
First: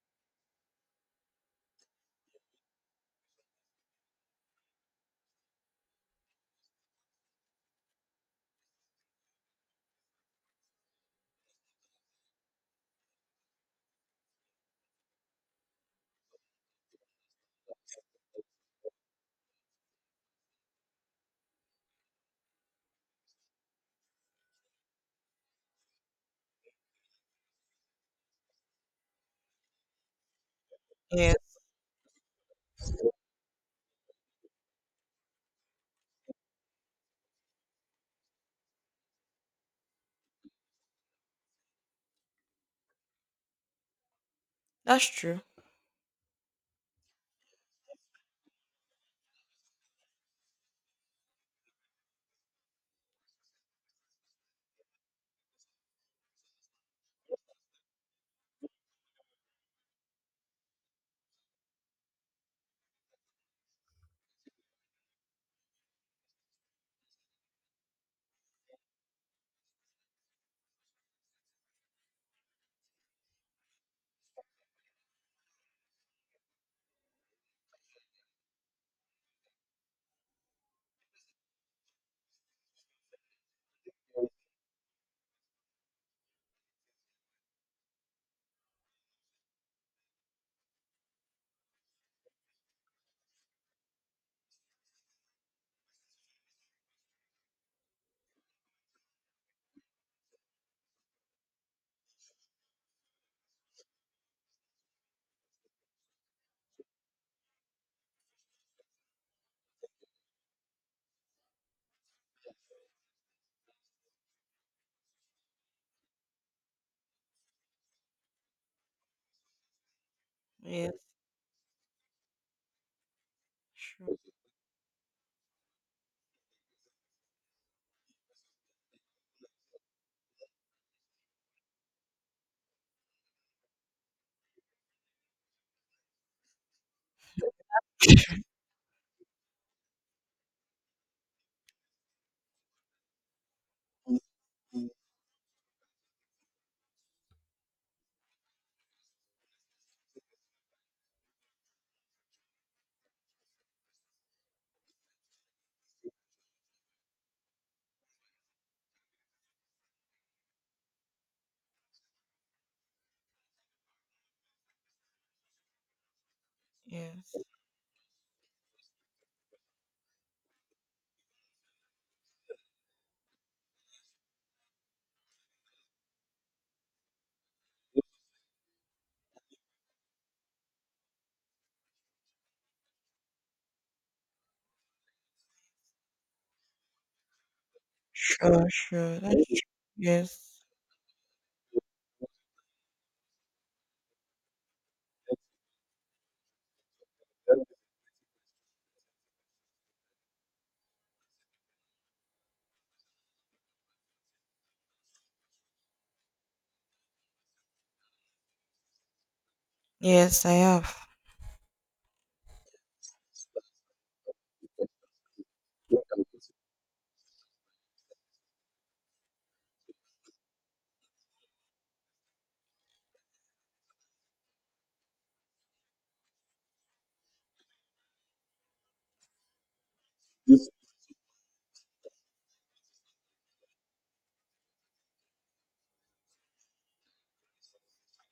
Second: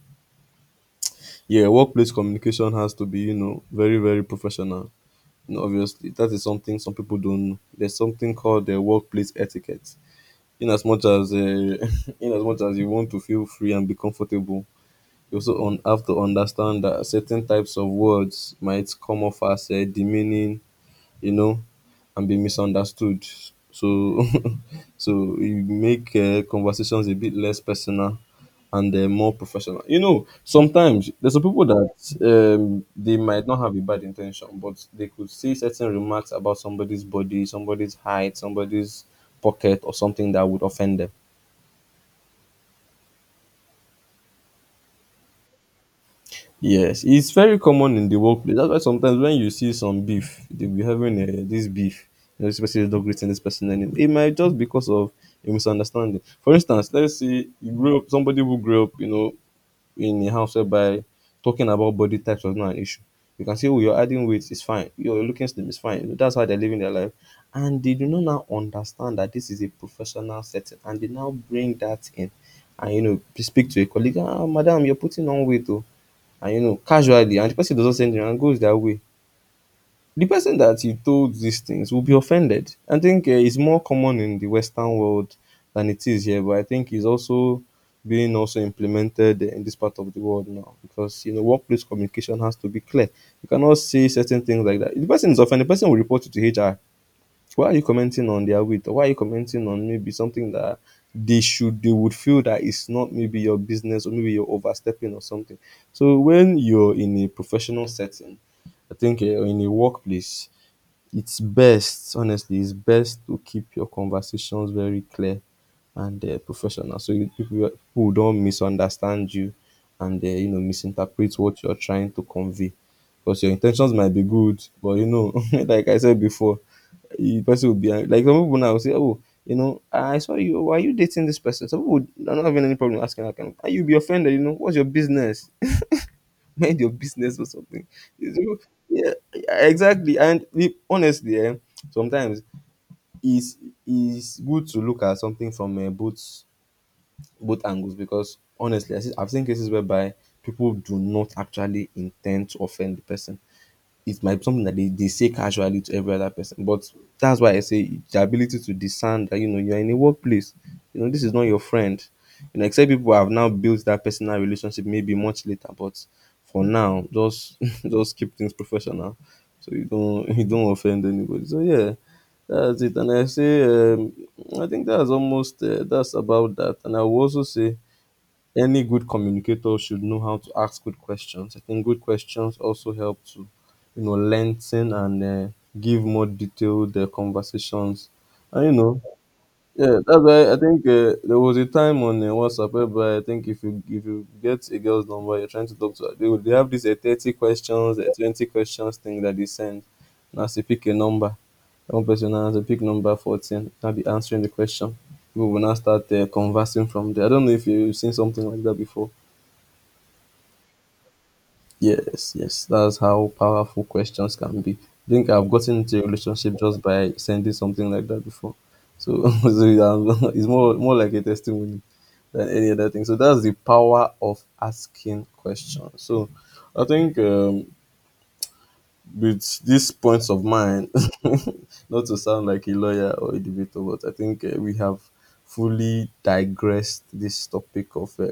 [SPEAKER 1] Yeah, workplace communication has to be, you know, very, very professional. You know, obviously, that is something some people don't know. There's something called the workplace etiquette. In as much as, in as much as you want to feel free and be comfortable, you also have to understand that certain types of words might come off as demeaning, you know, and be misunderstood. So, so you make conversations a bit less personal and more professional. You know, sometimes there's some
[SPEAKER 2] Yes,
[SPEAKER 1] people that they might not have a bad intention, but they could say certain remarks about somebody's body, somebody's height, somebody's pocket, or something that would offend them.
[SPEAKER 2] that's true.
[SPEAKER 1] Yes, it's very common in the workplace. That's why sometimes when you see some beef, they'll be having this beef. You know, this person is not greeting this person anymore. It might just because of a misunderstanding. For instance, let's say you grew up, somebody who grew up, you know, in a house whereby talking about body types was not an issue. You can say, oh, you're adding weight, it's fine. You're looking slim, it's fine. You know, that's how they're living their life. And they do not now understand that this is a professional setting. And they now bring that in. And, you know, speak to a colleague, ah, madam, you're putting on weight, oh, and you know, casually, and the person does not say anything and goes their way. The person that you told these things will be offended. I think it's more common in the Western world than it is here, but I think it's also being also implemented in this part of the world now, because you know workplace communication has to be clear. You cannot say certain things like that. If the person is offended, the person will report you to HR. Why are you commenting on their weight? Why are you commenting on maybe something that they should, they would feel that it's not maybe your business, or maybe you're overstepping or something. So when you're in a professional setting, I think or in a workplace, it's best, honestly, it's best to keep your conversations very clear and professional, so you, people, people don't misunderstand you and you know,
[SPEAKER 2] Yes,
[SPEAKER 1] misinterpret what you're trying to convey, because your intentions might
[SPEAKER 2] true.
[SPEAKER 1] be good, but you know, like I said before, the person will be like some people now will say, oh, you know, I saw you, why are you dating this person? Some people are not having any problem asking that kind of, and you'll be offended. You know, what's your business? Mind your business, or something. It's, you know, yeah, exactly. And we, honestly, eh, sometimes it's, it's good to look at something from both both angles because honestly, I see, I've seen cases whereby people do not actually intend to offend the person. It might be something that they say casually to every other person. But that's why I say the ability to discern that you know you're in a workplace, you know, this is not your friend. You know, except people have now built that personal relationship maybe much later. But for now,
[SPEAKER 2] Yes,
[SPEAKER 1] just just keep things professional. So you don't you don't offend anybody. So yeah, that's it. And I say, I think that's almost that's about that. And I will also say any good communicator should know how to ask good questions. I think good questions also help to, you know, lengthen and give more detailed conversations. And
[SPEAKER 2] sure,
[SPEAKER 1] you know,
[SPEAKER 2] sure. That's true.
[SPEAKER 1] yeah, that's why I
[SPEAKER 2] Yes,
[SPEAKER 1] think there was a time on WhatsApp whereby I think if you, if you get a girl's number, you're trying to talk to her, they, they have this 30 questions, 20 questions thing that they send. Now say, pick a number. One person now has to pick number 14. Now be answering the question. People will now start conversing from there. I don't know if you've seen something like that before.
[SPEAKER 2] yes. I have.
[SPEAKER 1] Yes, yes, that's how powerful questions can be. I think I've gotten into a relationship just by sending something like that before. So, so yeah, it's more like a testimony than any other thing. So that's the power of asking questions. So I think with these points of mine, not to sound like a lawyer or a debater, but I think we have fully digressed this topic of